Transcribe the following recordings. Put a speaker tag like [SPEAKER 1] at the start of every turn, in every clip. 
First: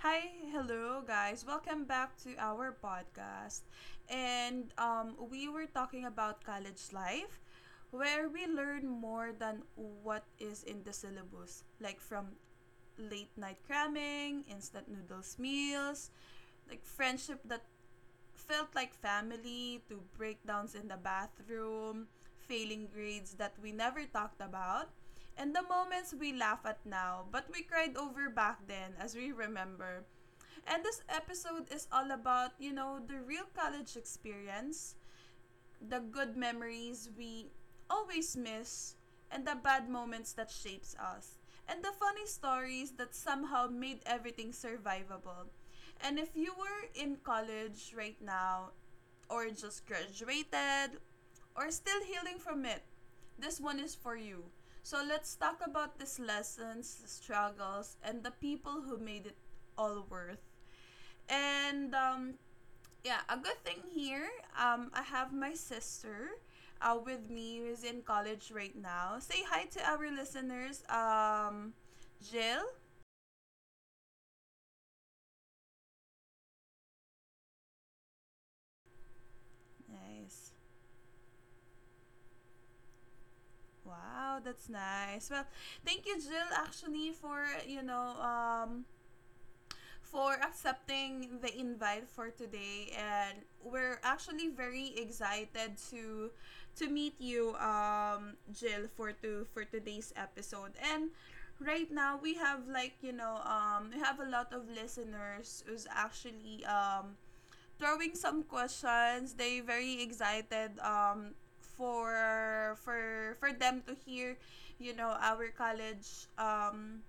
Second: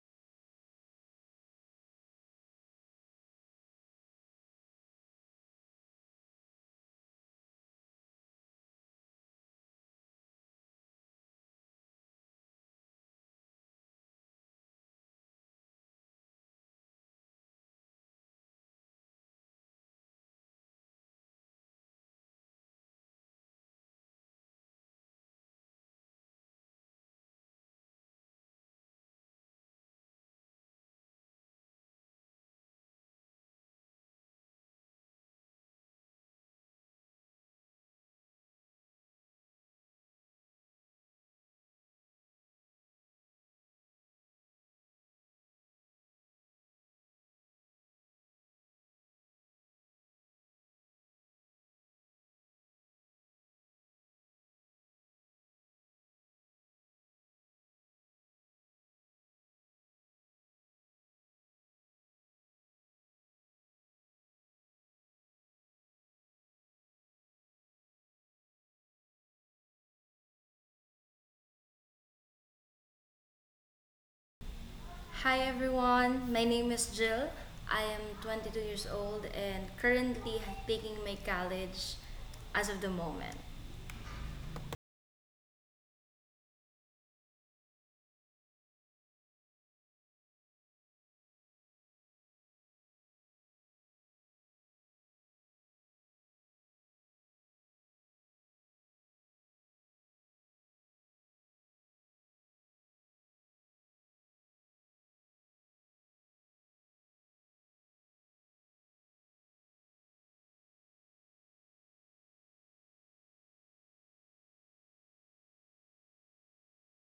[SPEAKER 1] Hi, hello guys. Welcome back to our podcast. And we were talking about college life where we learn more than what is in the syllabus, like from late night cramming, instant noodles meals, like friendship that felt like family to breakdowns in the bathroom, failing grades that we never talked about, and the moments we laugh at now but we cried over back then as we remember. And this episode is all about the real college experience, the good memories we always miss, and the bad moments that shapes us, and the funny stories that somehow made everything survivable. And if you were in college right now, or just graduated, or still healing from it, this one is for you. So let's talk about these lessons, struggles, and the people who made it all worth. And yeah, a good thing here. I have my sister with me who's in college right now. Say hi to our listeners. Jill.
[SPEAKER 2] Hi everyone, my name is Jill. I am 22 years old and currently
[SPEAKER 1] Nice.
[SPEAKER 2] taking my college as of the moment.
[SPEAKER 1] Wow, that's nice. Well, thank you, Jill, actually, for accepting the invite for today, and we're actually very excited to meet you, Jill, for today's episode. And right now we have like you know we have a lot of listeners who's actually throwing some questions. They very excited for them to hear, you know, our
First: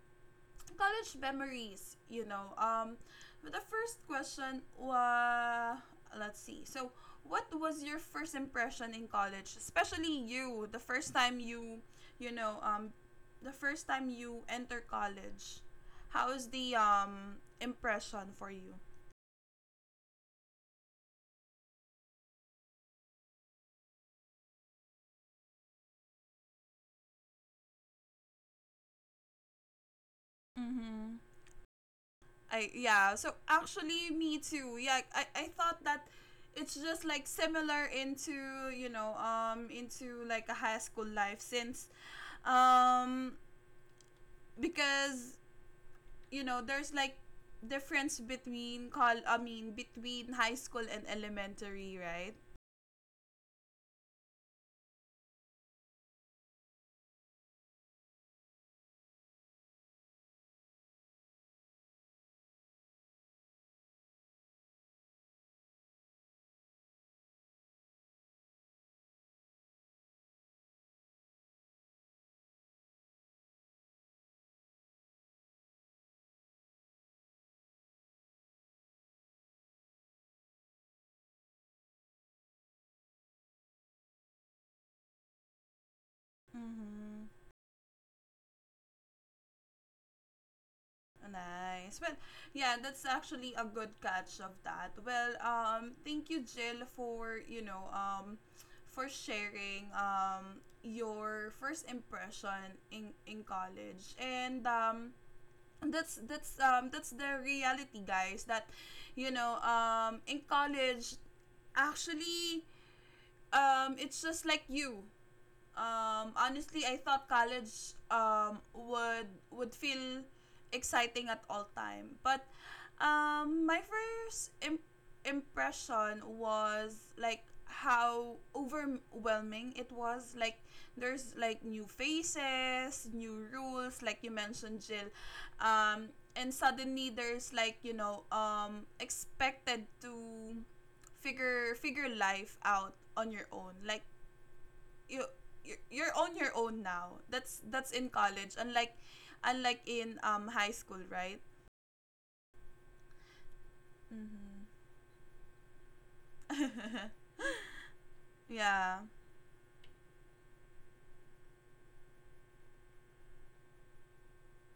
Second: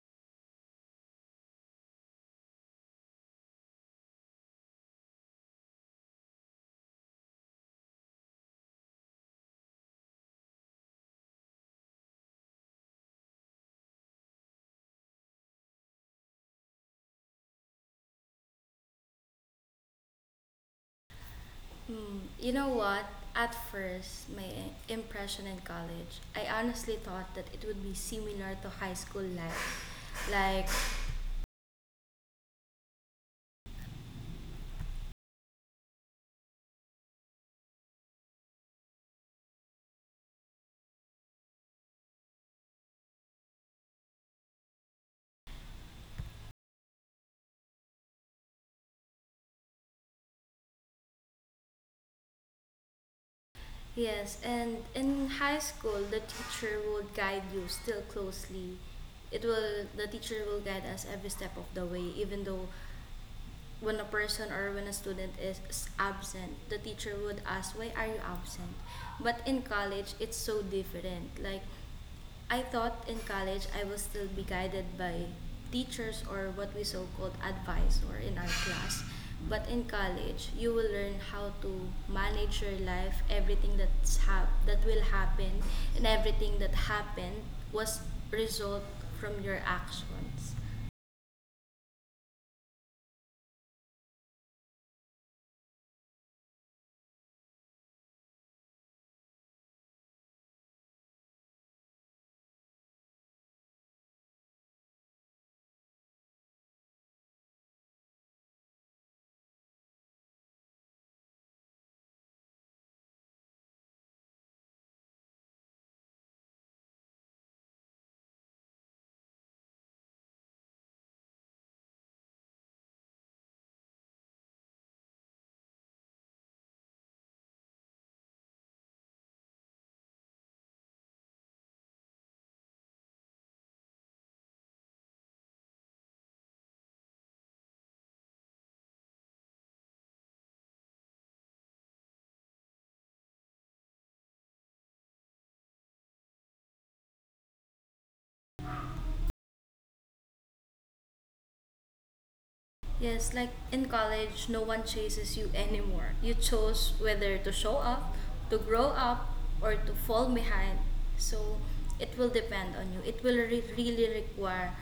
[SPEAKER 1] college memories. But the first question, let's see. So, what was your first impression in college, especially you, the first time you, you know, the first time you enter college? How is the impression for you?
[SPEAKER 2] You know what? At first, my impression in college, I honestly thought that it would be similar to high school life. Like...
[SPEAKER 1] Mm-hmm. I yeah. So actually, me too. Yeah, I thought that it's just like similar into you know into like a high school life, since um because there's like difference between call I mean between high school and elementary, right?
[SPEAKER 2] Yes, and in high school, the teacher would guide you still closely. It will the teacher will guide us every step of the way, even though when a person or when a student is absent, the teacher would ask, "Why are you absent?" But in college, it's so different. Like, I thought in college I would still be guided by teachers or what we so called advice or in our class. But in college, you will learn how to manage your life, everything that's that will happen, and everything that
[SPEAKER 1] Mhm.
[SPEAKER 2] happened was result from your actions.
[SPEAKER 1] Nice. Well, yeah, that's actually a good catch of that. Well, thank you, Jill, for sharing your first impression in college. And that's the reality, guys, that in college, actually, it's just like you. Honestly, I thought college, would feel exciting at all time. But my first impression was like how overwhelming it was. Like there's like new faces, new rules, like you mentioned, Jill. Um, and suddenly there's like, expected to figure life out on your own. Like you you're on your own now. That's in college, unlike in high school, right?
[SPEAKER 2] Yes, like in college, no
[SPEAKER 1] Mm-hmm.
[SPEAKER 2] one chases you anymore. You chose whether to show up, to grow
[SPEAKER 1] yeah.
[SPEAKER 2] up, or to fall behind. So it will depend on you. It will really require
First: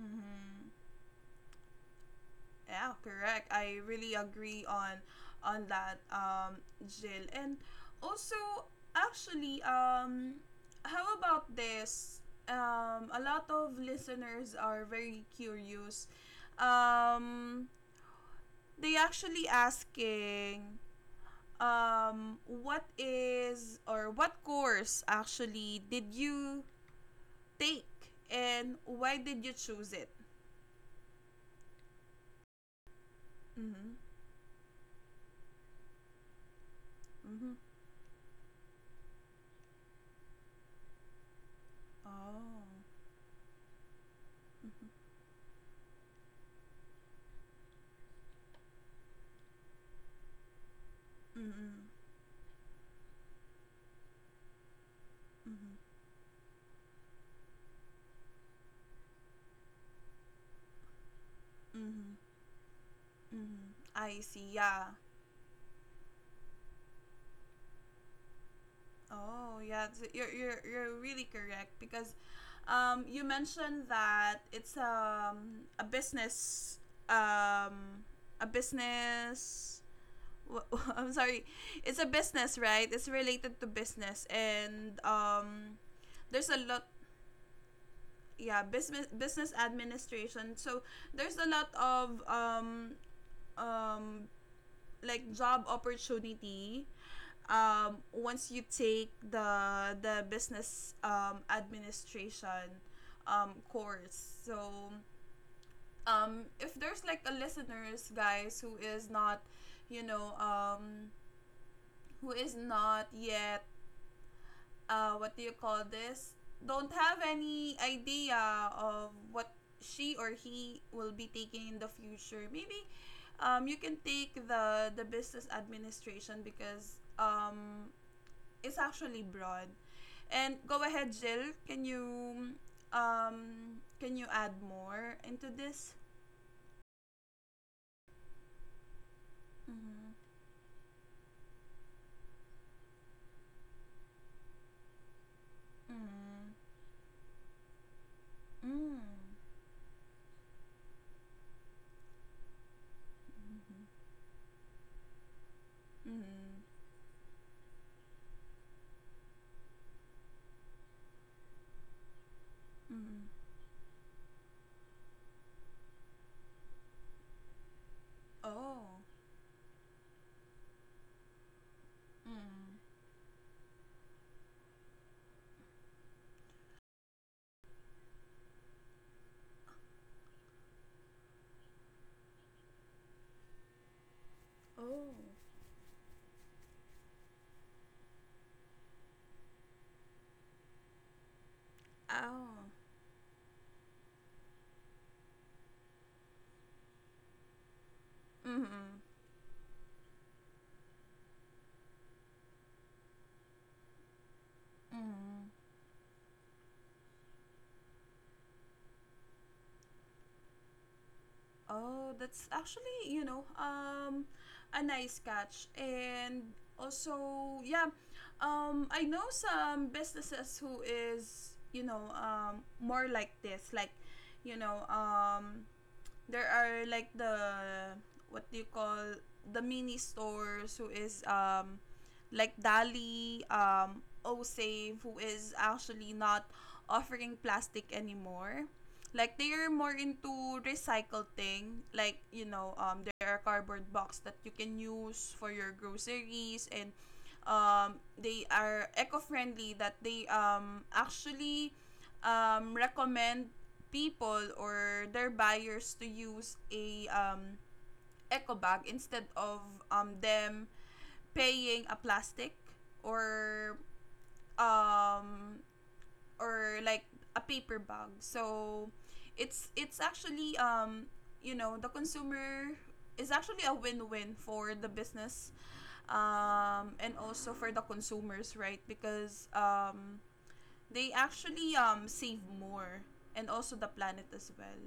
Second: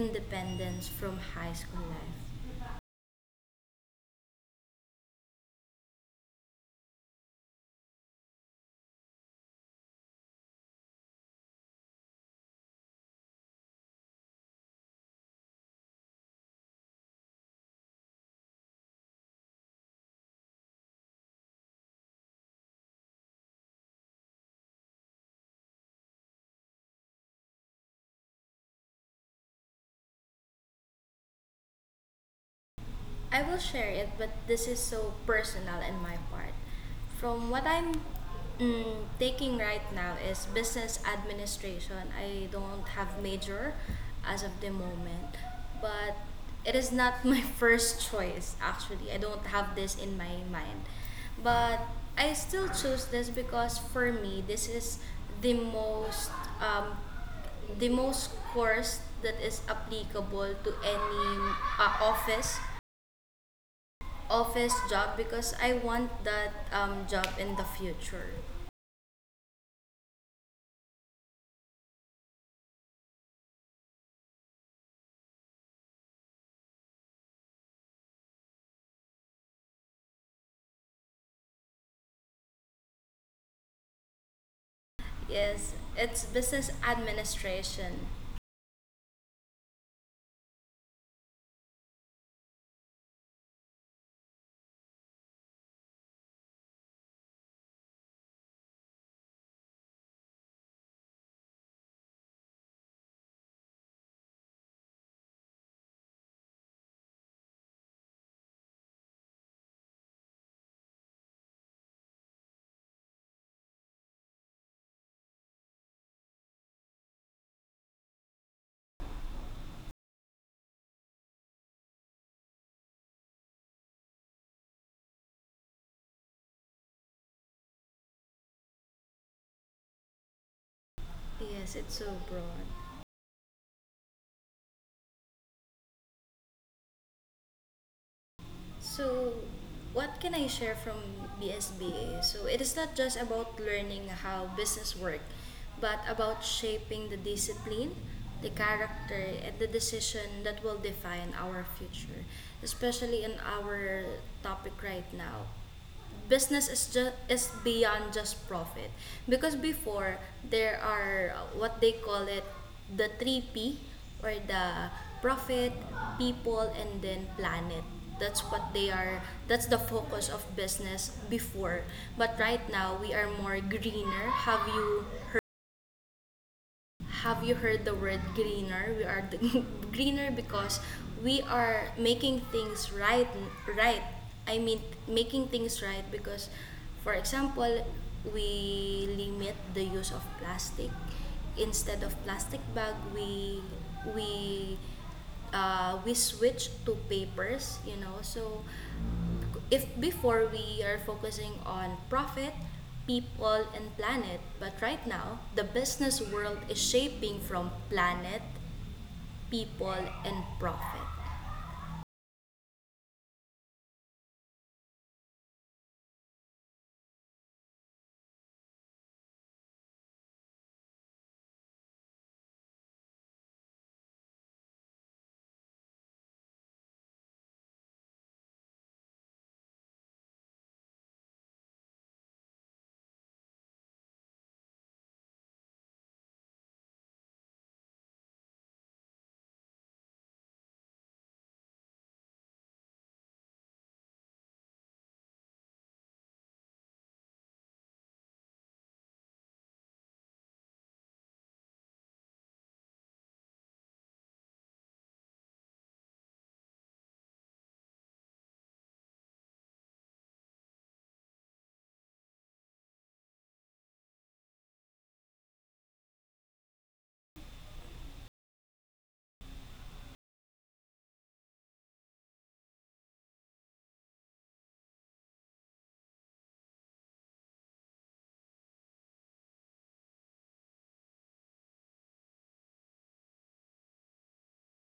[SPEAKER 1] Mm-hmm.
[SPEAKER 2] from high school life.
[SPEAKER 1] Yeah, correct. I really agree on that, Jill. And also, actually, how about this? A lot of listeners are very curious. Um, they actually asking, what is or what course actually did you take, and why did you choose it?
[SPEAKER 2] I will share
[SPEAKER 1] Mm-hmm.
[SPEAKER 2] it, but this is so personal in my part. From
[SPEAKER 1] Mm-hmm.
[SPEAKER 2] what I'm taking right now is business administration. I
[SPEAKER 1] Oh.
[SPEAKER 2] don't have major as of the
[SPEAKER 1] Mm-hmm.
[SPEAKER 2] moment, but it is not my first choice actually. I don't have this in my mind.
[SPEAKER 1] Mm-hmm.
[SPEAKER 2] But I still choose this because for me this is the
[SPEAKER 1] Mm-hmm.
[SPEAKER 2] most um, the most course that is applicable to any uh,
[SPEAKER 1] Mm-hmm.
[SPEAKER 2] office
[SPEAKER 1] Mm-hmm. I see.
[SPEAKER 2] office
[SPEAKER 1] Yeah.
[SPEAKER 2] job because I want that job in the future.
[SPEAKER 1] Oh, yeah. So you're really correct because, you mentioned that it's um, a business wh- I'm sorry. It's a business, right? It's related to business and
[SPEAKER 2] Yes, it's
[SPEAKER 1] there's a
[SPEAKER 2] business
[SPEAKER 1] lot.
[SPEAKER 2] administration.
[SPEAKER 1] Yeah, business administration. So there's a lot of um like job opportunity once you take the business administration course. So if there's like a listeners guys who is not you know who is not yet, what do you call this? Don't have any idea of what she or he will be taking in the future. Maybe you can take the business administration because, it's actually broad. And go ahead, Jill.
[SPEAKER 2] Yes, it's
[SPEAKER 1] Can
[SPEAKER 2] so broad.
[SPEAKER 1] you um, can you add more into this?
[SPEAKER 2] So, what can I
[SPEAKER 1] Mm-hmm.
[SPEAKER 2] share from BSBA? So, it is not just about learning how business work, but about
[SPEAKER 1] Mm-hmm.
[SPEAKER 2] shaping the discipline, the
[SPEAKER 1] Mm-hmm.
[SPEAKER 2] character, and the decision that will define our future, especially in our topic right now. Business
[SPEAKER 1] Mm-hmm.
[SPEAKER 2] is just is beyond just profit because before there are what they call it, the
[SPEAKER 1] Mm-hmm.
[SPEAKER 2] 3P, or the profit, people, and then planet. That's what they
[SPEAKER 1] Oh.
[SPEAKER 2] are, that's the focus of business before, but right
[SPEAKER 1] Mm-hmm.
[SPEAKER 2] now we are more greener. Have you, have you heard the word greener? We are the greener because we are making things right. Right. I mean,
[SPEAKER 1] Oh.
[SPEAKER 2] making things right because, for example, we limit the use of plastic. Instead of plastic
[SPEAKER 1] Ow.
[SPEAKER 2] bag, we we switch to papers, you know. So
[SPEAKER 1] Mm-hmm.
[SPEAKER 2] if before we are focusing on profit, people, and planet, but right now
[SPEAKER 1] Mm.
[SPEAKER 2] the business world is shaping from planet, people, and profit.
[SPEAKER 1] Oh, that's actually, a nice catch. And also, yeah, I know some businesses who is, more like this. Like, you know, um, there are like the what do you call, the mini stores who is like Dali, O Save, who is actually not offering plastic anymore. Like they are more into recycle thing. Like, there are cardboard box that you can use for your groceries, and they are eco-friendly, that they actually recommend people or their buyers to use a, eco bag, instead of, them paying a plastic, or um, or like a paper bag. So it's actually, the consumer, is actually a win-win for the business, and also for the consumers, right? Because, they actually save more and also the planet as well.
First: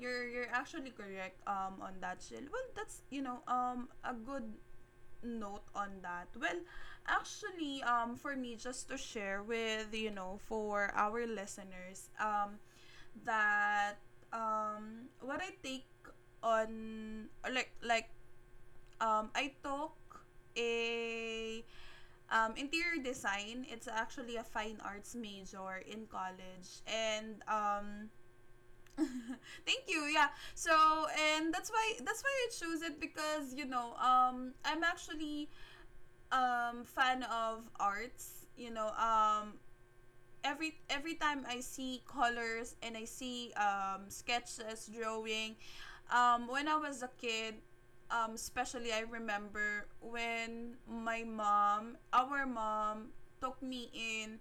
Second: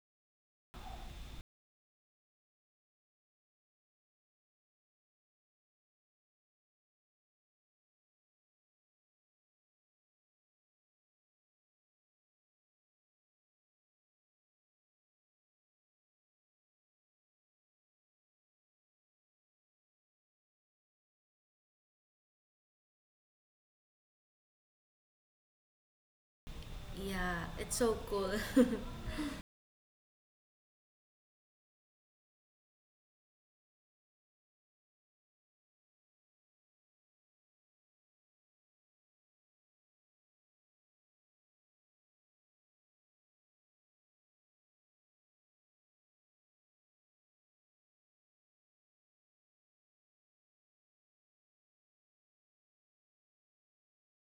[SPEAKER 1] You're actually correct on that, Jill. Well, that's a good note on that. Well, actually, for me, just to share with, for our listeners, that, what I take on like I took a, interior design. It's actually a fine arts major in college. And
[SPEAKER 2] Yeah, it's so
[SPEAKER 1] um,
[SPEAKER 2] cool.
[SPEAKER 1] thank you. Yeah. So, and that's why I chose it because, I'm actually fan of arts. Every time I see colors and I see, sketches, drawing, when I was a kid, especially, I remember when my mom, our mom, took me in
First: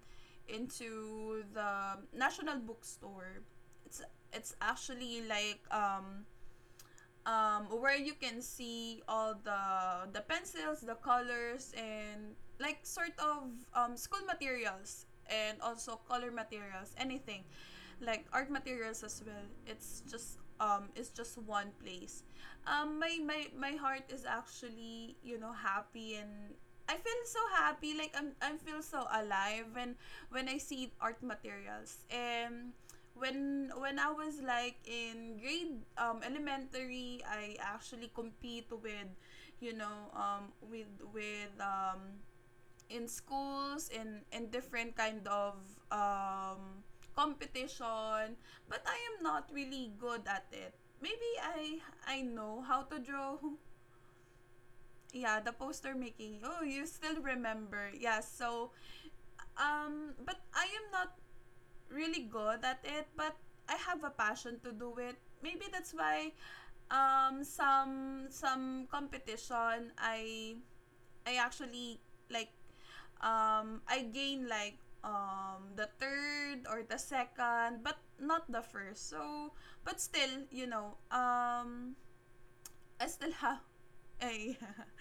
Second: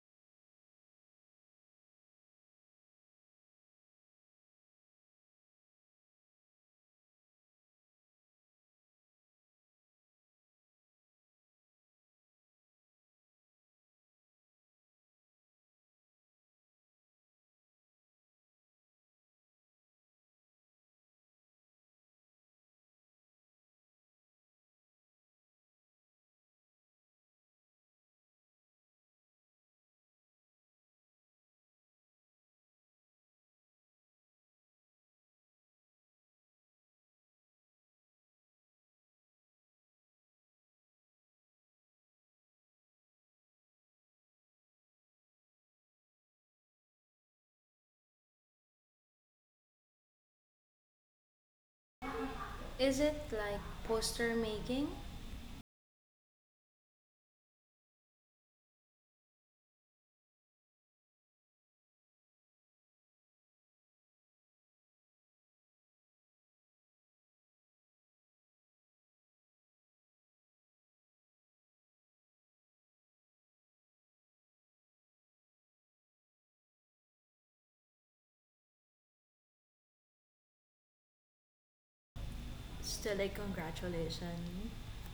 [SPEAKER 1] into the national bookstore. It's it's actually like, where you can see all the pencils, the colors, and like sort of, school materials, and also color materials, anything like art materials as well. It's just one place. My heart is actually, happy and. I feel so happy, like I feel so alive when I see art materials. And when I was like in grade, elementary, I actually compete with, you know, with in schools and in different kind of um competition, but I am not really good at it. Maybe I know how
[SPEAKER 2] Is
[SPEAKER 1] to
[SPEAKER 2] it
[SPEAKER 1] draw.
[SPEAKER 2] like poster making?
[SPEAKER 1] Yeah, the poster making. Oh, you still remember. Yeah, so but I am not really good at it, but I have a passion to do it. Maybe that's why, some competition, I actually, like, I gain like, the third or the second, but not the first. So, but still,
[SPEAKER 2] Still,
[SPEAKER 1] I
[SPEAKER 2] like,
[SPEAKER 1] still have. Eh,
[SPEAKER 2] congratulations.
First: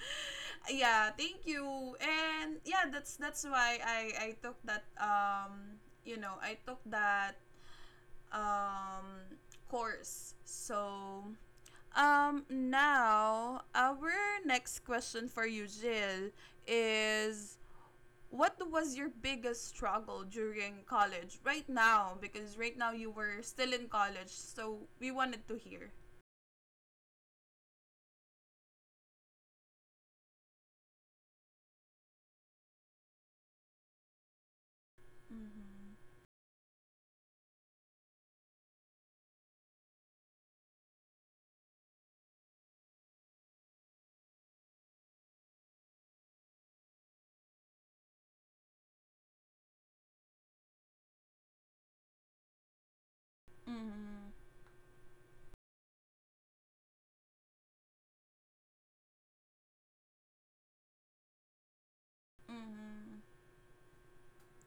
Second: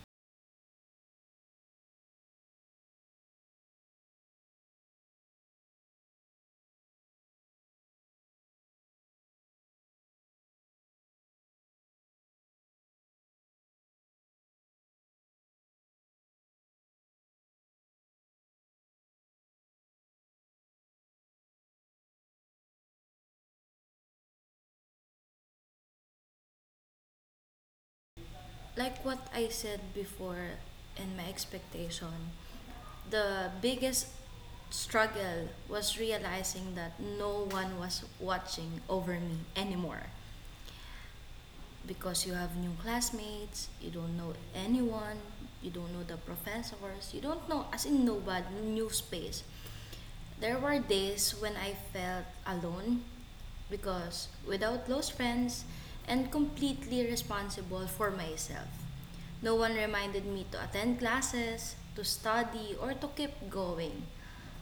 [SPEAKER 1] yeah, thank you. And yeah, that's why I took that um, course. So, now our next question for you, Jill, is: what was your biggest struggle during college right now? Because right now you were still in college, so we wanted to hear.
[SPEAKER 2] Like what I said before, in my expectation, the biggest struggle
[SPEAKER 1] Mm-hmm.
[SPEAKER 2] was realizing that no one was watching over me anymore because you have new classmates, you don't know anyone, you don't know the professors, you don't know, as in nobody, new space. There were days when I felt alone
[SPEAKER 1] Mm-hmm.
[SPEAKER 2] because without close friends and completely responsible for myself. No one reminded me to attend classes, to study, or to keep going.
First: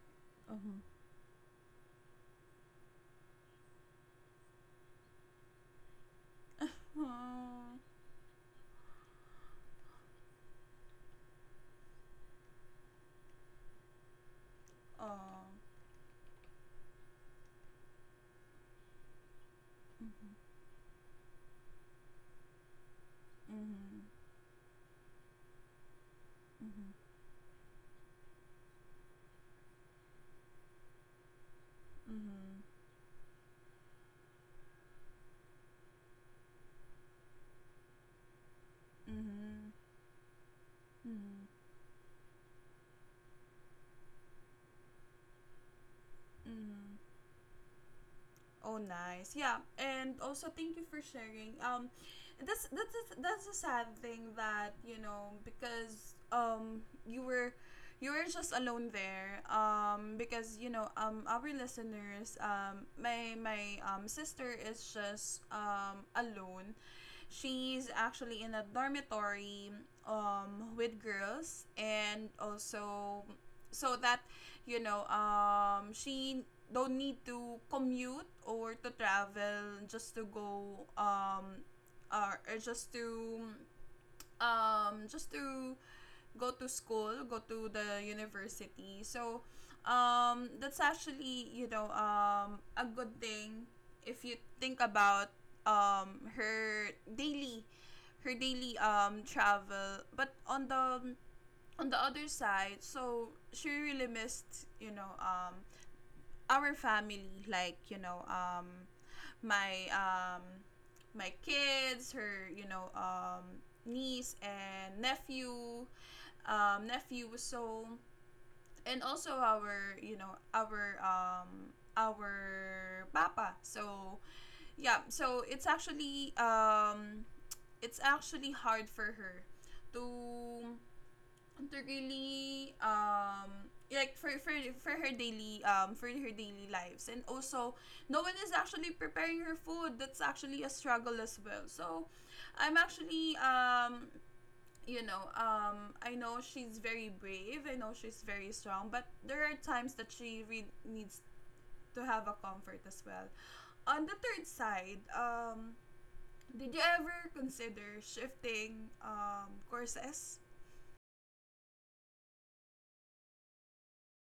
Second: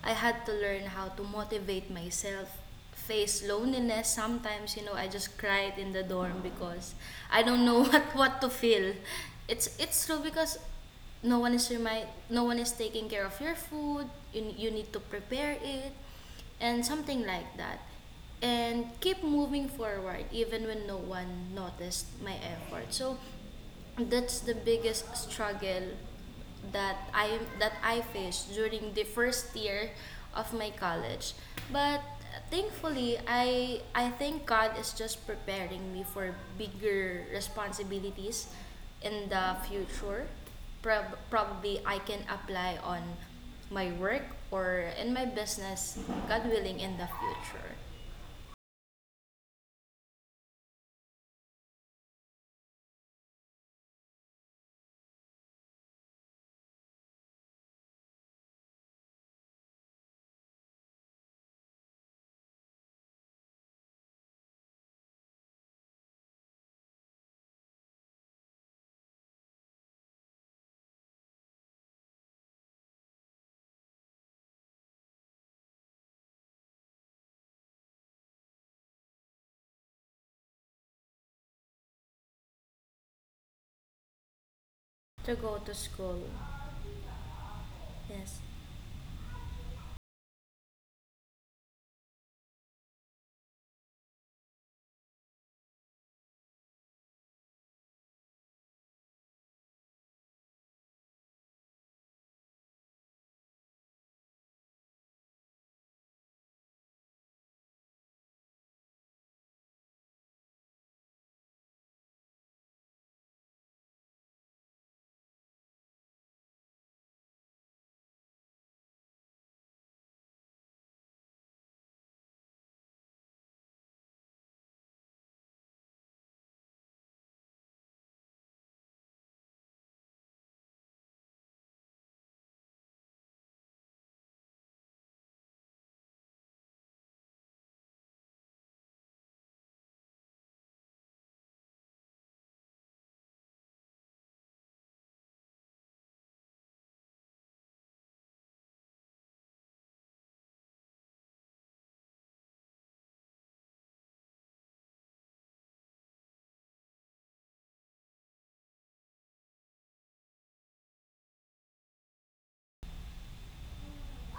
[SPEAKER 2] I had to
[SPEAKER 1] Mm-hmm.
[SPEAKER 2] learn how to motivate myself, face loneliness. Sometimes, you know, I just cried in the dorm because I don't
[SPEAKER 1] Uh-huh.
[SPEAKER 2] know what to feel. It's true because no one is taking care of your food. You need to
[SPEAKER 1] Oh. Oh.
[SPEAKER 2] prepare it and something like that. And keep moving forward
[SPEAKER 1] Mm-hmm.
[SPEAKER 2] even when no one noticed my effort. So
[SPEAKER 1] Mm-hmm.
[SPEAKER 2] that's the biggest struggle that I faced during the first year of my college. But
[SPEAKER 1] Mm-hmm. Mm-hmm.
[SPEAKER 2] thankfully, I think God is just preparing me for bigger responsibilities in the
[SPEAKER 1] Mm-hmm.
[SPEAKER 2] future.
[SPEAKER 1] Mm-hmm.
[SPEAKER 2] Probably I can apply on my work or in my business, God willing,
[SPEAKER 1] Mm-hmm.
[SPEAKER 2] in the future
[SPEAKER 1] Oh, nice. Yeah, and also thank you for sharing. That's a sad thing, that, because, you were just alone there. Because, our listeners, my sister is just alone. She's actually in a dormitory with girls, and also, so that, she don't need to commute or to travel just to go or just
[SPEAKER 2] to go
[SPEAKER 1] to
[SPEAKER 2] to school.
[SPEAKER 1] go to school, go to the
[SPEAKER 2] Yes.
[SPEAKER 1] university. So that's actually, a good thing if you think about, um her daily her daily travel. But on the other side, so she really missed, our family, like, my, my kids, her, niece and nephew, nephew. So and also our, you know, our papa. So yeah, so it's actually hard for her to to really, like, for her daily, lives and also no one is actually preparing her food. That's actually a struggle as well. So I'm actually, I know she's very brave, I know she's very strong, but there are times that she needs to have a comfort as well. On the third side, did you ever consider shifting courses?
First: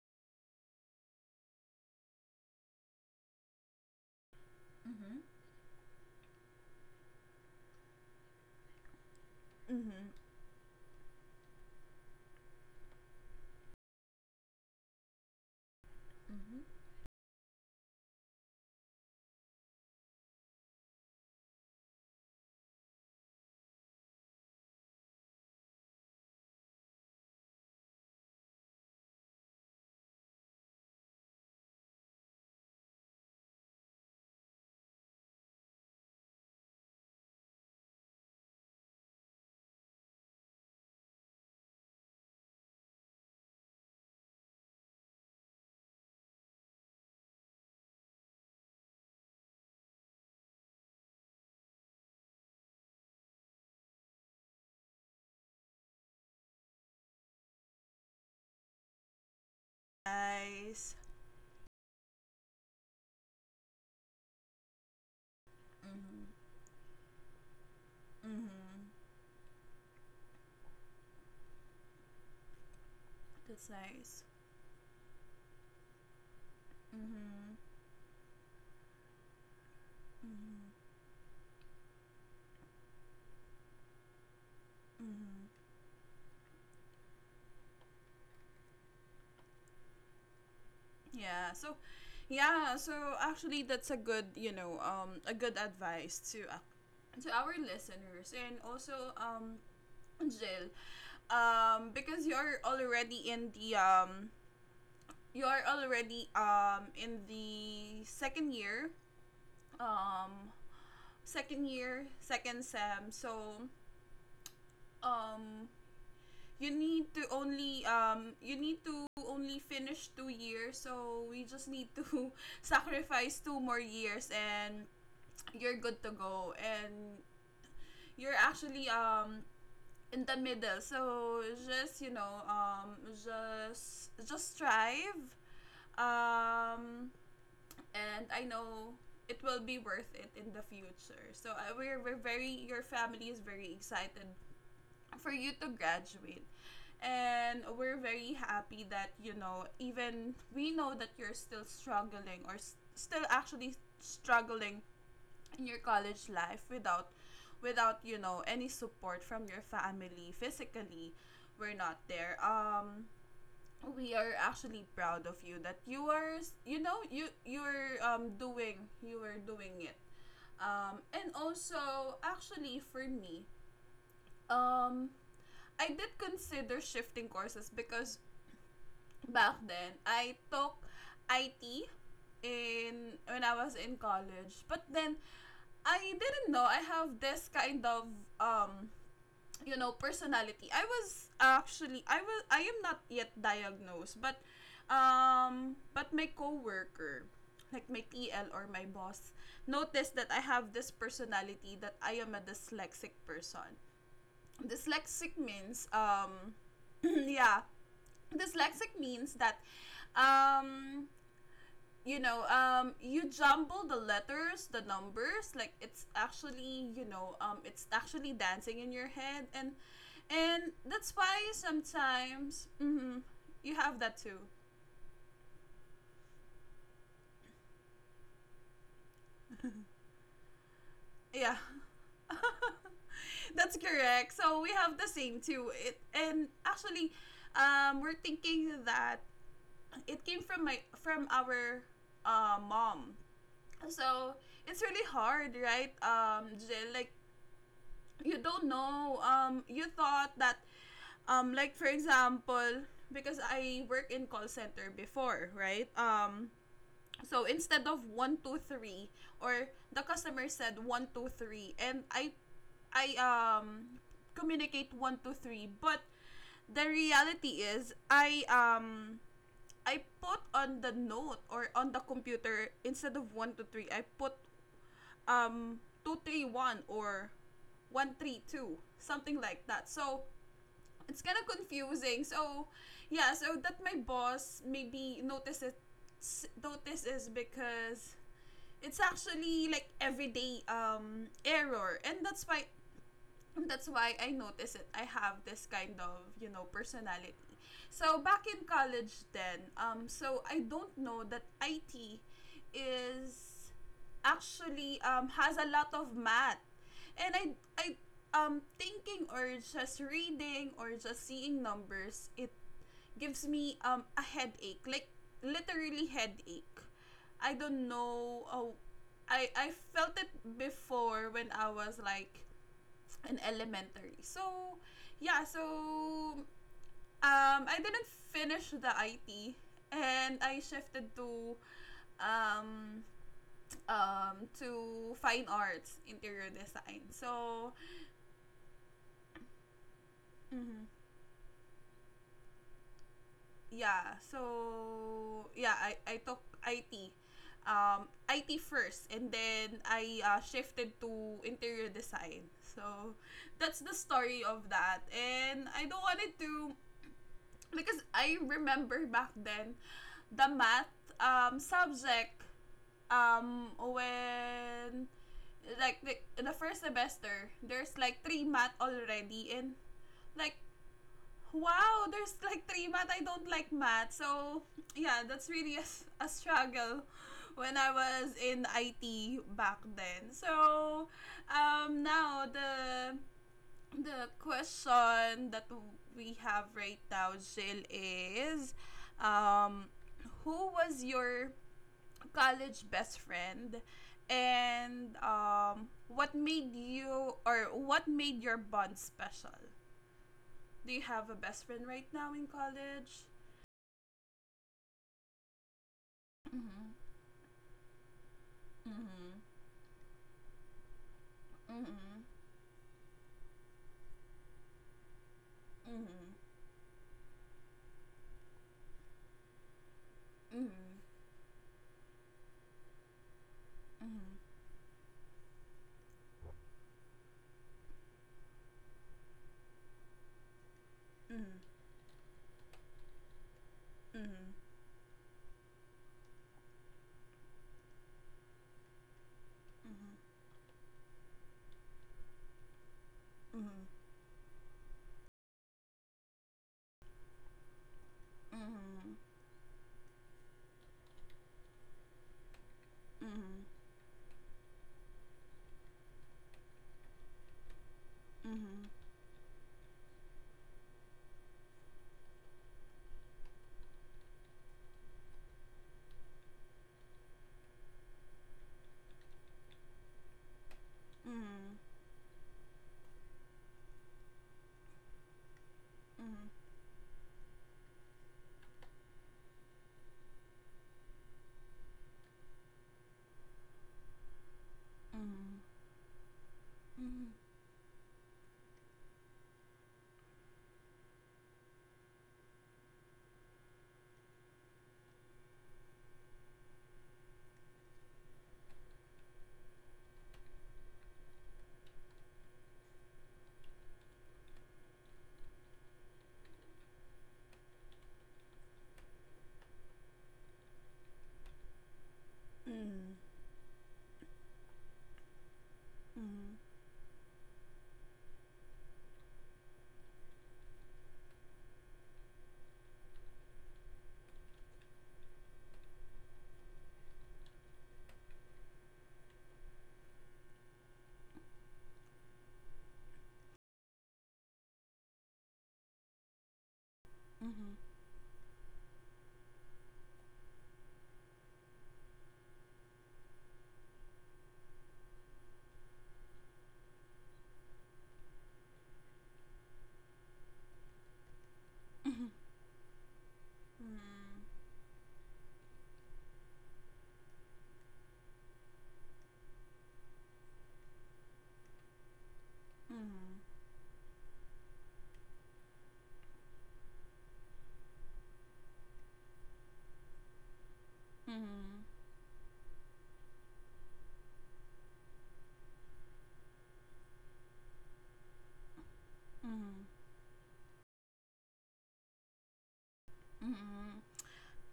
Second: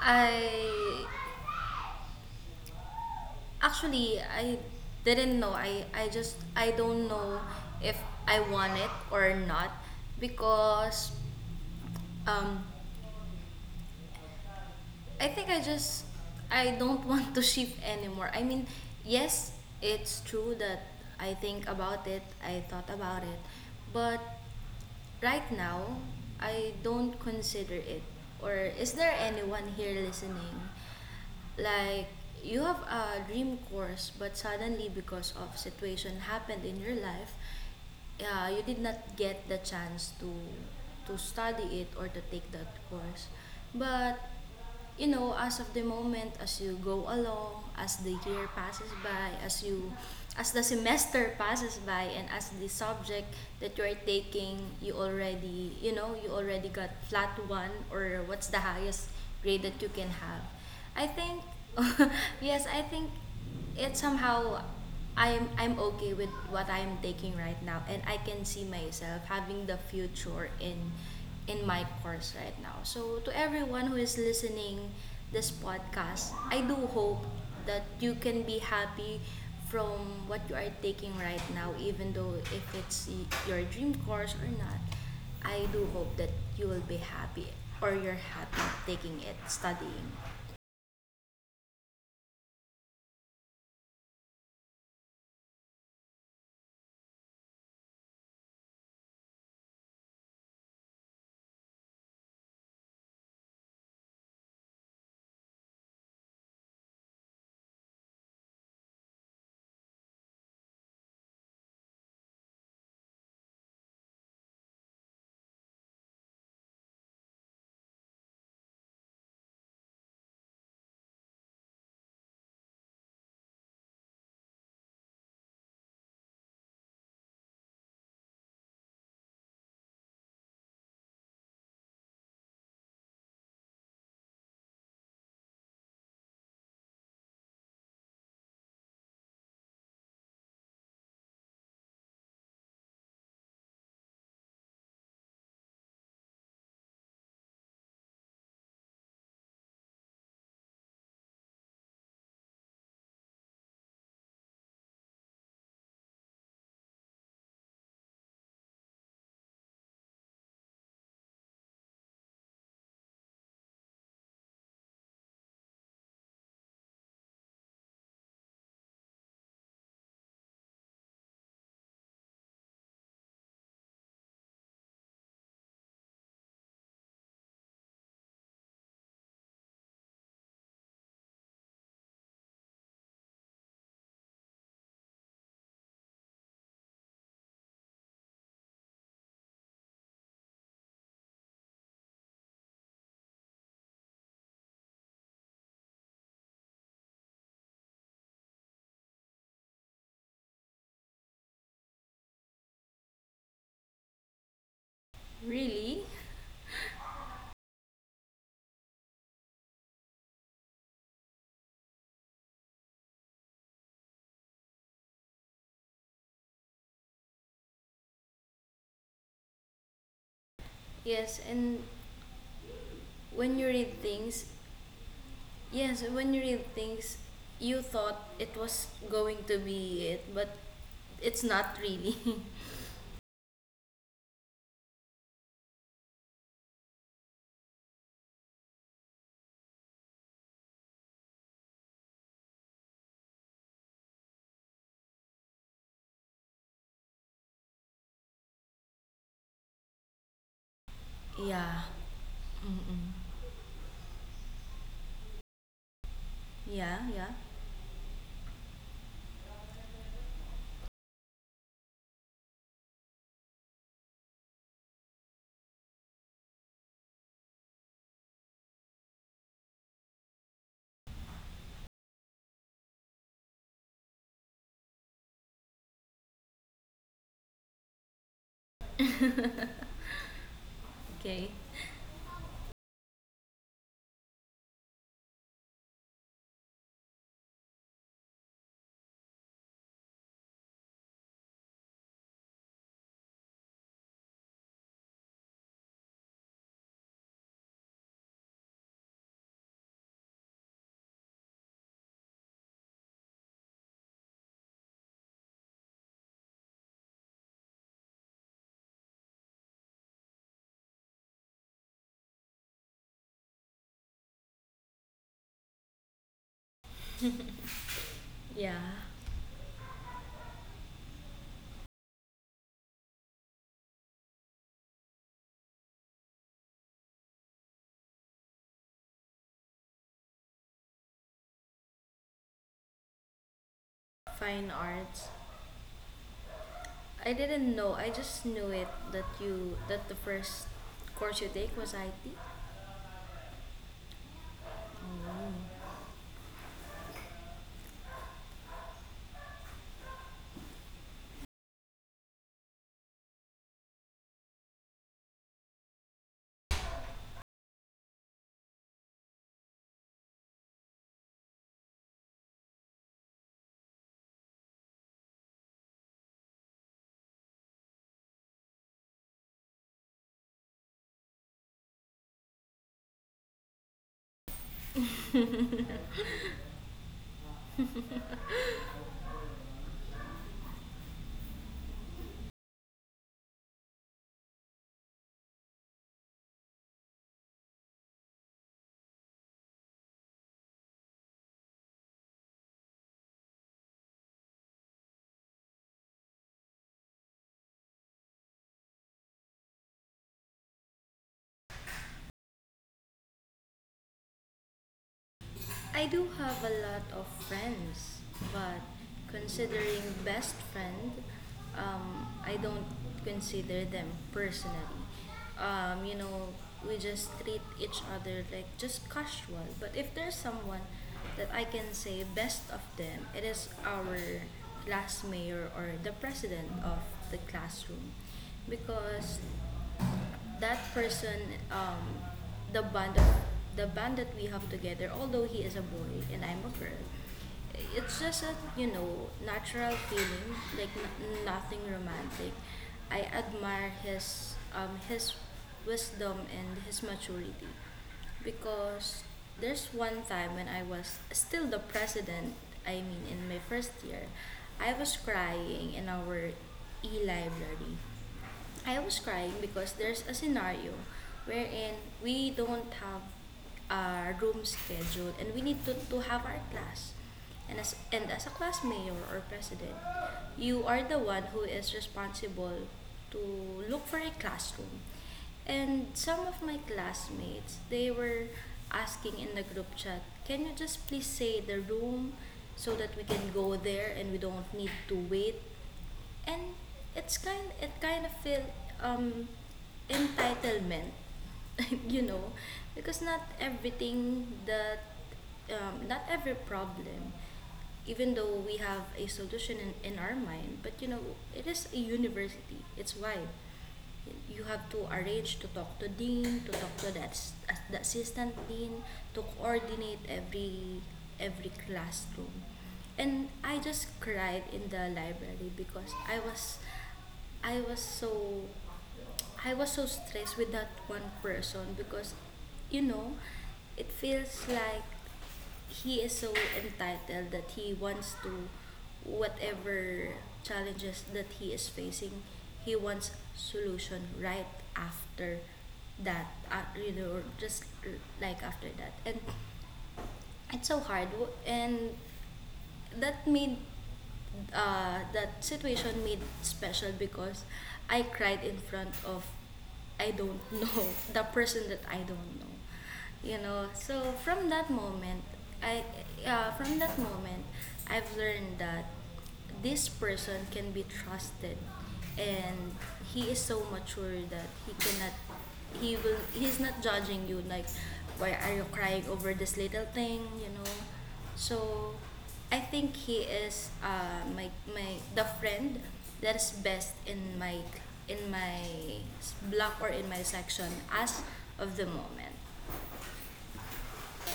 [SPEAKER 2] I Actually, I
[SPEAKER 1] Mm-hmm.
[SPEAKER 2] didn't know. I just I don't know if I want it or not
[SPEAKER 1] Mm-hmm.
[SPEAKER 2] because um I think I just
[SPEAKER 1] Mm-hmm.
[SPEAKER 2] I don't want to shift anymore. I mean, yes, it's true that I think about it, I thought about it, but right now, I don't consider it. Or is there anyone here listening? Like, you have a dream course, but suddenly because of situation happened in your life, you did not get the chance to study it or to take that course. But you know, as of the moment, as you go along, as the year passes by, as the semester passes by, and as the subject that you are taking, you already, you know, you already got flat one or what's the highest grade that you can have.
[SPEAKER 1] Nice.
[SPEAKER 2] I think, yes, I think it somehow I'm okay with
[SPEAKER 1] Mm-hmm.
[SPEAKER 2] what I'm taking right now and I can see
[SPEAKER 1] Mm-hmm.
[SPEAKER 2] myself having the future in my course right now. So to
[SPEAKER 1] That's
[SPEAKER 2] everyone who
[SPEAKER 1] nice.
[SPEAKER 2] is listening this podcast, I do hope
[SPEAKER 1] Mm-hmm.
[SPEAKER 2] that you can be happy from what
[SPEAKER 1] Mm-hmm.
[SPEAKER 2] you are taking right now even though if it's your dream course or not.
[SPEAKER 1] Mm-hmm.
[SPEAKER 2] I do hope that you will be happy or you're happy taking it studying.
[SPEAKER 1] Yeah. So, yeah. So actually, that's a good, a good advice to our listeners, and also, Jill, because you're already in the, you're already in the second year, um, second year, second sem. So um, you need to only you need to only finish 2 years, so we just need to sacrifice two more years and you're good to go. And you're actually in the middle, so just just strive um and I know it will be worth it in the future. So we're very— your family is very excited for you to graduate. And we're very happy that, you know, even we know that you're still struggling or still actually struggling in your college life without you know, any support from your family physically. We're not there. We are actually proud of you that you are you know you you're doing you were doing it. And also, actually, for me, um I did consider shifting courses because back then I took IT in— when I was in college. But then I didn't know I have this kind of um you know personality. I was actually I was I am not yet diagnosed, but my coworker, like my TL or my boss, noticed that I have this personality, that I am a dyslexic person. Dyslexic means
[SPEAKER 2] Really?
[SPEAKER 1] yeah, dyslexic means that um you know, you jumble the letters, the numbers, like it's actually, you know, it's actually dancing in your head. And that's why
[SPEAKER 2] Yes, and
[SPEAKER 1] sometimes, hmm, you
[SPEAKER 2] when you
[SPEAKER 1] have that
[SPEAKER 2] read
[SPEAKER 1] too,
[SPEAKER 2] things, yes, when you read things, you thought it was going to be it, but
[SPEAKER 1] yeah.
[SPEAKER 2] it's not really.
[SPEAKER 1] That's correct, so we have the same too, it, and actually we're thinking that it came from my— from our mom. So it's really hard, right? Jill, like you don't know. You thought that, like, for
[SPEAKER 2] Yeah.
[SPEAKER 1] example,
[SPEAKER 2] Mm-mm.
[SPEAKER 1] because I work in call center before, right?
[SPEAKER 2] Yeah,
[SPEAKER 1] So
[SPEAKER 2] yeah.
[SPEAKER 1] instead of 1 2 3, or the customer said 1 2 3, and I communicate 1 2 3, but the reality is I put on the note or on the computer, instead of 1 2 3, I put um 2 3 1 or 1 3 2, something like that. So it's kind of
[SPEAKER 2] Okay.
[SPEAKER 1] confusing. So yeah, so that my boss maybe notices. Notices because it's actually like everyday error, and that's why— and that's why I noticed it. I have this kind of, you know, personality. So back in college then, so I don't know that IT is actually, has a lot of math. And I thinking or just reading or just seeing numbers, it gives me, a headache. Like literally headache. I don't know. Oh,
[SPEAKER 2] Yeah.
[SPEAKER 1] I felt it before when I was like in elementary. So yeah, so I didn't finish the IT and I shifted um,
[SPEAKER 2] Fine
[SPEAKER 1] to fine
[SPEAKER 2] arts.
[SPEAKER 1] arts, interior design.
[SPEAKER 2] I
[SPEAKER 1] So,
[SPEAKER 2] didn't know. I just knew it that you that the
[SPEAKER 1] mhm,
[SPEAKER 2] first course you take was IT.
[SPEAKER 1] yeah, so yeah, I took IT. IT first and then I shifted to interior design. So that's the story of that. And I don't want it to, because I remember back then the math subject, when, like, the first semester there's like 3 math already. And like, wow, there's like three math, I don't like math. So yeah, that's really a— a struggle when I was in IT back then. So now the— the question that we have right now, Jill, is um, who was your college best friend, and what made you— or what made your bond special? Do you have a best friend right now in college?
[SPEAKER 2] I do have a
[SPEAKER 1] Mm-hmm.
[SPEAKER 2] lot of friends, but
[SPEAKER 1] Mm-hmm.
[SPEAKER 2] considering best friend, I don't consider them personally. You know,
[SPEAKER 1] Mm-hmm.
[SPEAKER 2] we just treat each other like just casual. But if there's
[SPEAKER 1] Mm-hmm.
[SPEAKER 2] someone that I can say best of them, it is our
[SPEAKER 1] Mm-hmm.
[SPEAKER 2] class mayor or the president of the classroom because that person,
[SPEAKER 1] Mm-hmm.
[SPEAKER 2] um the the bond that we have
[SPEAKER 1] Mm-hmm.
[SPEAKER 2] together, although he is a boy and I'm a girl, it's just a, you know, natural feeling, like nothing romantic. I admire his wisdom and his maturity because there's one time when I was still the president, I
[SPEAKER 1] Mm-hmm.
[SPEAKER 2] mean,
[SPEAKER 1] Mm-hmm.
[SPEAKER 2] in
[SPEAKER 1] Mm-hmm.
[SPEAKER 2] my first year, I was crying in our e library.
[SPEAKER 1] Mm-hmm. Mm-hmm. Mm-hmm.
[SPEAKER 2] I was crying because there's a scenario wherein we don't have our room scheduled and we need to have our class. And as a class mayor or president, you are the one who
[SPEAKER 1] Mm-hmm.
[SPEAKER 2] is responsible to look for a classroom. And some of my classmates, they were asking in the group chat, can you just please say the room so that we can go there and we don't need to
[SPEAKER 1] Mm-hmm.
[SPEAKER 2] wait, and it kind of feel um entitlement. You know, because not everything that, not every problem, even though we have a solution in our mind, but you know it is a university, it's wide. You have to arrange to talk to dean, to talk to the assistant dean, to coordinate every classroom. And I just cried in the library because I was so I was so stressed with that one person because you know it feels like he is so entitled that he wants to, whatever challenges that he is facing, he wants solution right after that you know, just like after that. And it's so hard. And that made, that situation made special because I cried in front of, I don't know, the person that I don't know, you know. So from that moment I from that moment I've learned that this person can be trusted, and he is so mature that he cannot he will he's not judging you like, why are you crying over this little thing, you know. So I think he is my the friend that is best in my, in my block or in my section as of the moment.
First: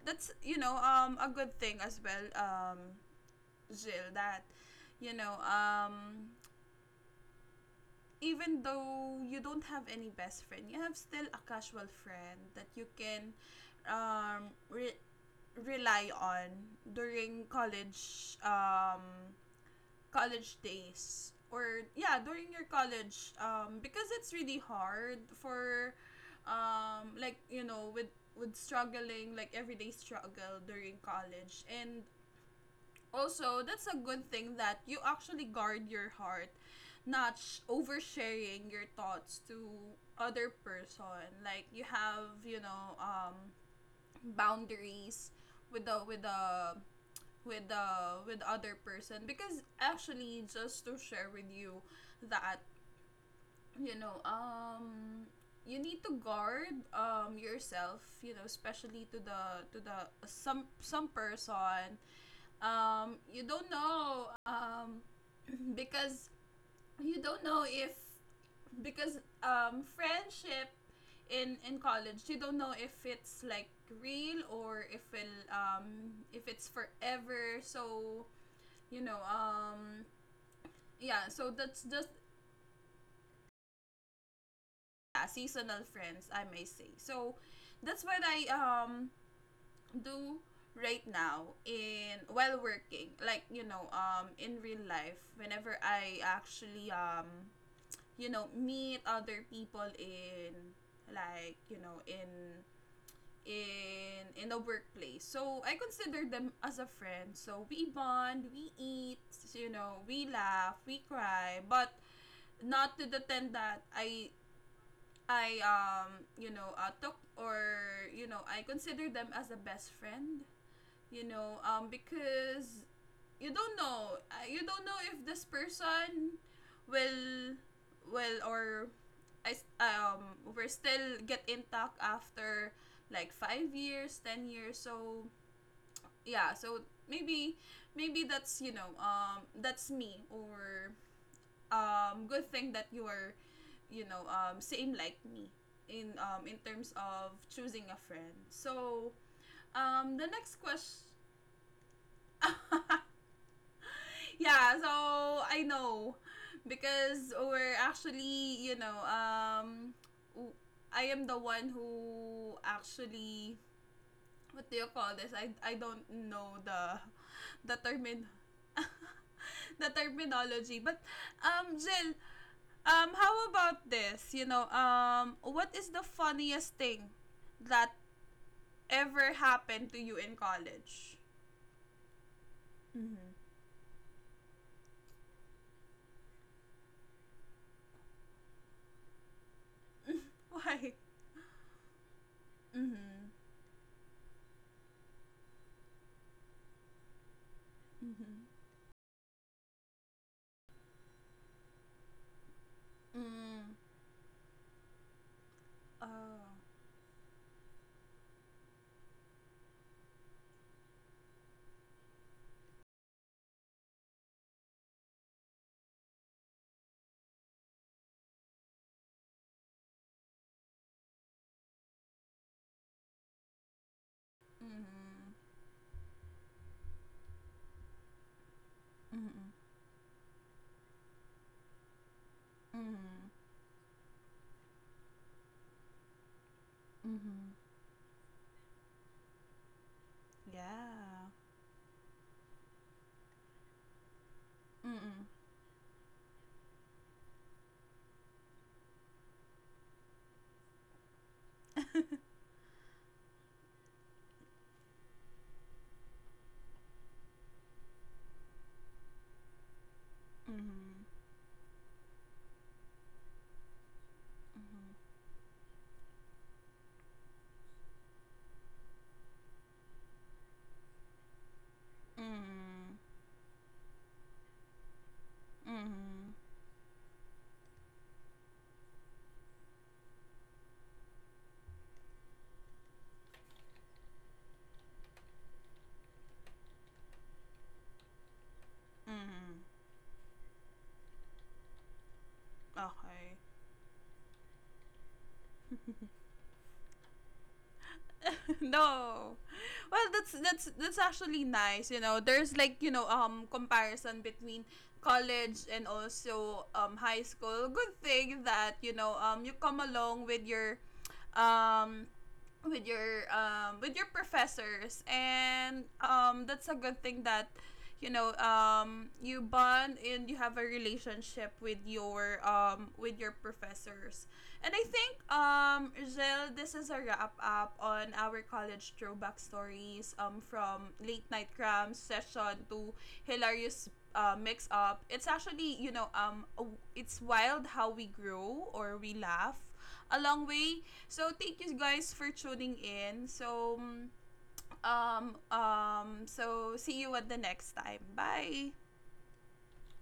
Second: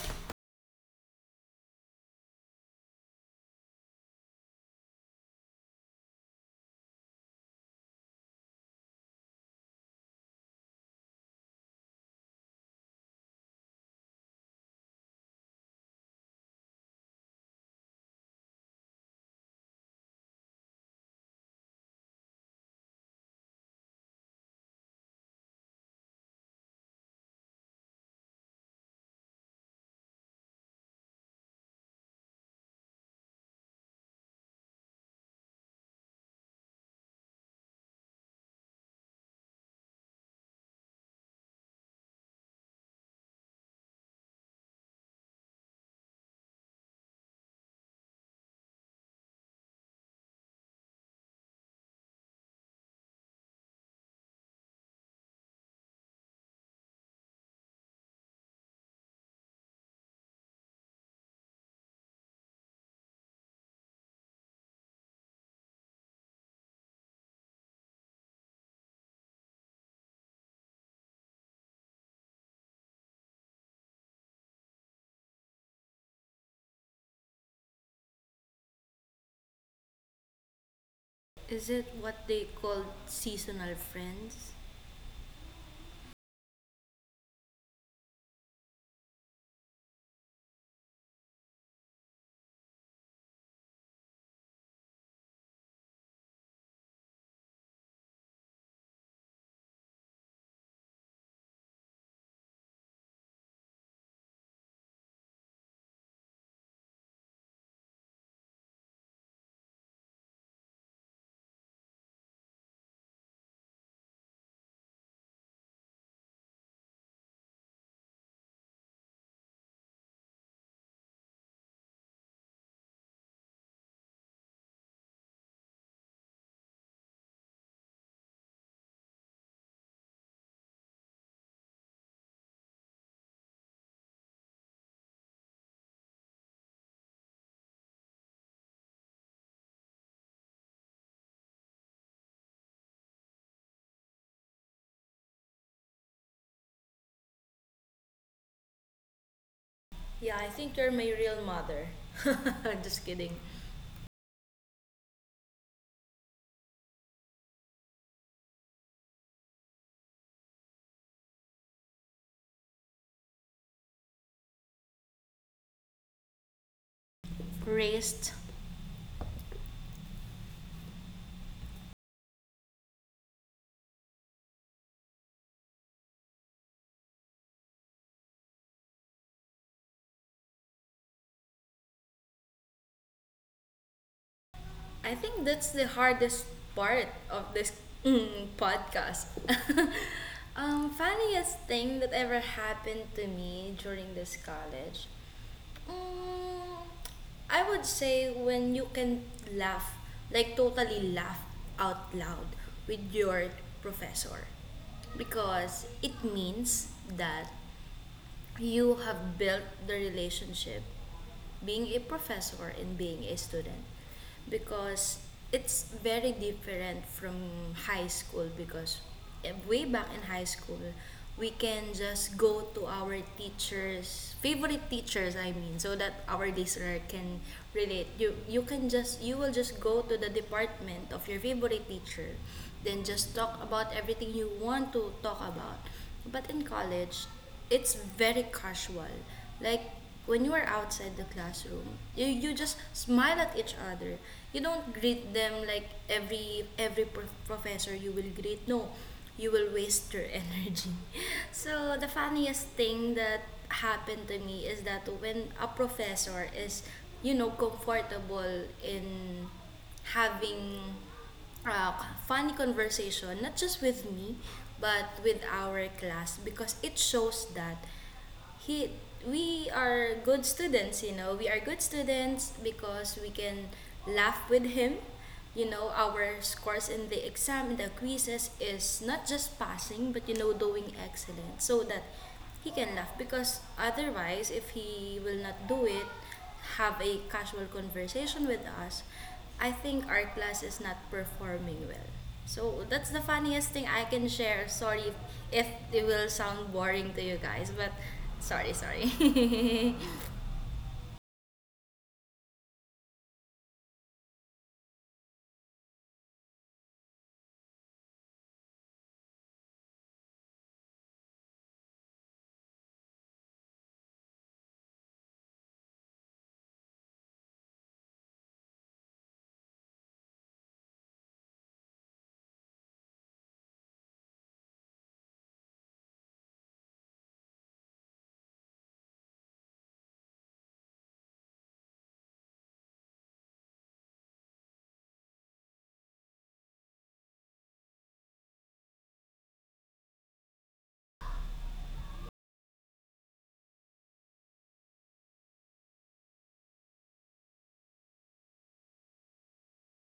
[SPEAKER 1] That's, you know, a good thing as well, Jill, that you know, even though you don't have any best friend, you have still a casual friend that you can um re- rely on during college, college days, or yeah, during your college, because it's really hard for, like, you know, with— with struggling, like everyday struggle during college. And also, that's a good thing that you actually guard your heart, not oversharing your thoughts to other person. Like, you have, you know, boundaries with the— with the with the with other person. Because actually, just to share with you that, you know, you need to guard, yourself, you know, especially to the— to the some— some person you don't know. Because you don't know if— because friendship in college, you don't know if it's like real or if it if it's forever. So you know, yeah, so
[SPEAKER 2] Is it
[SPEAKER 1] that's just—
[SPEAKER 2] what they call seasonal friends?
[SPEAKER 1] yeah, seasonal friends, I may say. So that's what I do right now in— while working, like, you know, in real life, whenever I actually, you know, meet other people in, like, you know, in in the workplace. So I consider them as a friend, so we bond, we eat, you know, we laugh, we cry. But not to the tent that I you know, took, or you know, I consider them as a best friend. You know, because you don't know, you don't know if this person will— will, or we're still get intact after like 5 years, 10 years. So yeah, so maybe— maybe that's, you know, that's me, or good thing that you are, you know, same like me in, in terms of choosing a friend. So the
[SPEAKER 2] Yeah, I
[SPEAKER 1] next
[SPEAKER 2] think you're
[SPEAKER 1] question.
[SPEAKER 2] my real mother. Just kidding.
[SPEAKER 1] Yeah, so I know, because we're actually, you know, w- I am the one who actually— what do you call this? I don't know the— the
[SPEAKER 2] Raised.
[SPEAKER 1] termin— the terminology. But Jill, how about this? You know, what is the funniest thing that ever happened to you in college? Mm-hmm.
[SPEAKER 2] I think that's the hardest part of this podcast.
[SPEAKER 1] Why?
[SPEAKER 2] Funniest thing that ever happened to
[SPEAKER 1] Mm-hmm.
[SPEAKER 2] me during this college. Mm, I would say
[SPEAKER 1] Mm-hmm.
[SPEAKER 2] when you can laugh, like totally laugh out loud with your
[SPEAKER 1] Mm.
[SPEAKER 2] professor, because it
[SPEAKER 1] Oh.
[SPEAKER 2] means that you have built the relationship being a professor and being a student, because it's very different from high school. Because way back in high school we can just go to our teachers favorite teachers,
[SPEAKER 1] Mm.
[SPEAKER 2] I mean, so that our listener can relate. You can just, you
[SPEAKER 1] Mm.
[SPEAKER 2] will just go to the department of your favorite teacher, then just
[SPEAKER 1] Mm.
[SPEAKER 2] talk about everything you want to talk about. But in college
[SPEAKER 1] Mm.
[SPEAKER 2] it's very casual, like when you are outside the
[SPEAKER 1] Yeah.
[SPEAKER 2] classroom, you just smile at each other, you don't
[SPEAKER 1] Mm. Mm.
[SPEAKER 2] greet them like every professor you will greet, no, you will waste your energy. So the funniest thing that happened to me is that when a professor is, you know, comfortable in having
[SPEAKER 1] Mm.
[SPEAKER 2] uh, funny conversation, not just with me, but with our class, because it shows that he we are good students. You know, we are good students because we can laugh with him, you know.
[SPEAKER 1] Mm.
[SPEAKER 2] Our
[SPEAKER 1] Mm.
[SPEAKER 2] scores in the exam, in the quizzes, is not just passing but, you know, doing excellent, so that he can laugh. Because otherwise, if he will not do it, have a casual conversation with us, I think our class is not performing well. So that's
[SPEAKER 1] Okay.
[SPEAKER 2] the funniest thing I can share. Sorry if it will sound boring to you guys, but sorry,
[SPEAKER 1] No.
[SPEAKER 2] sorry.
[SPEAKER 1] Well, that's actually nice, you know. There's, like, you know, comparison between college and also, high school. Good thing that, you know, you come along with your um with your, with your professors. And that's a good thing that you know, you bond and you have a relationship with your, with your professors. And I think, Jill, this is a wrap up on our college throwback stories, from late night cram session to hilarious mix up. It's actually, you know, it's wild how we grow or we laugh along way. So thank you guys for tuning in. So so see you at the next time. Bye.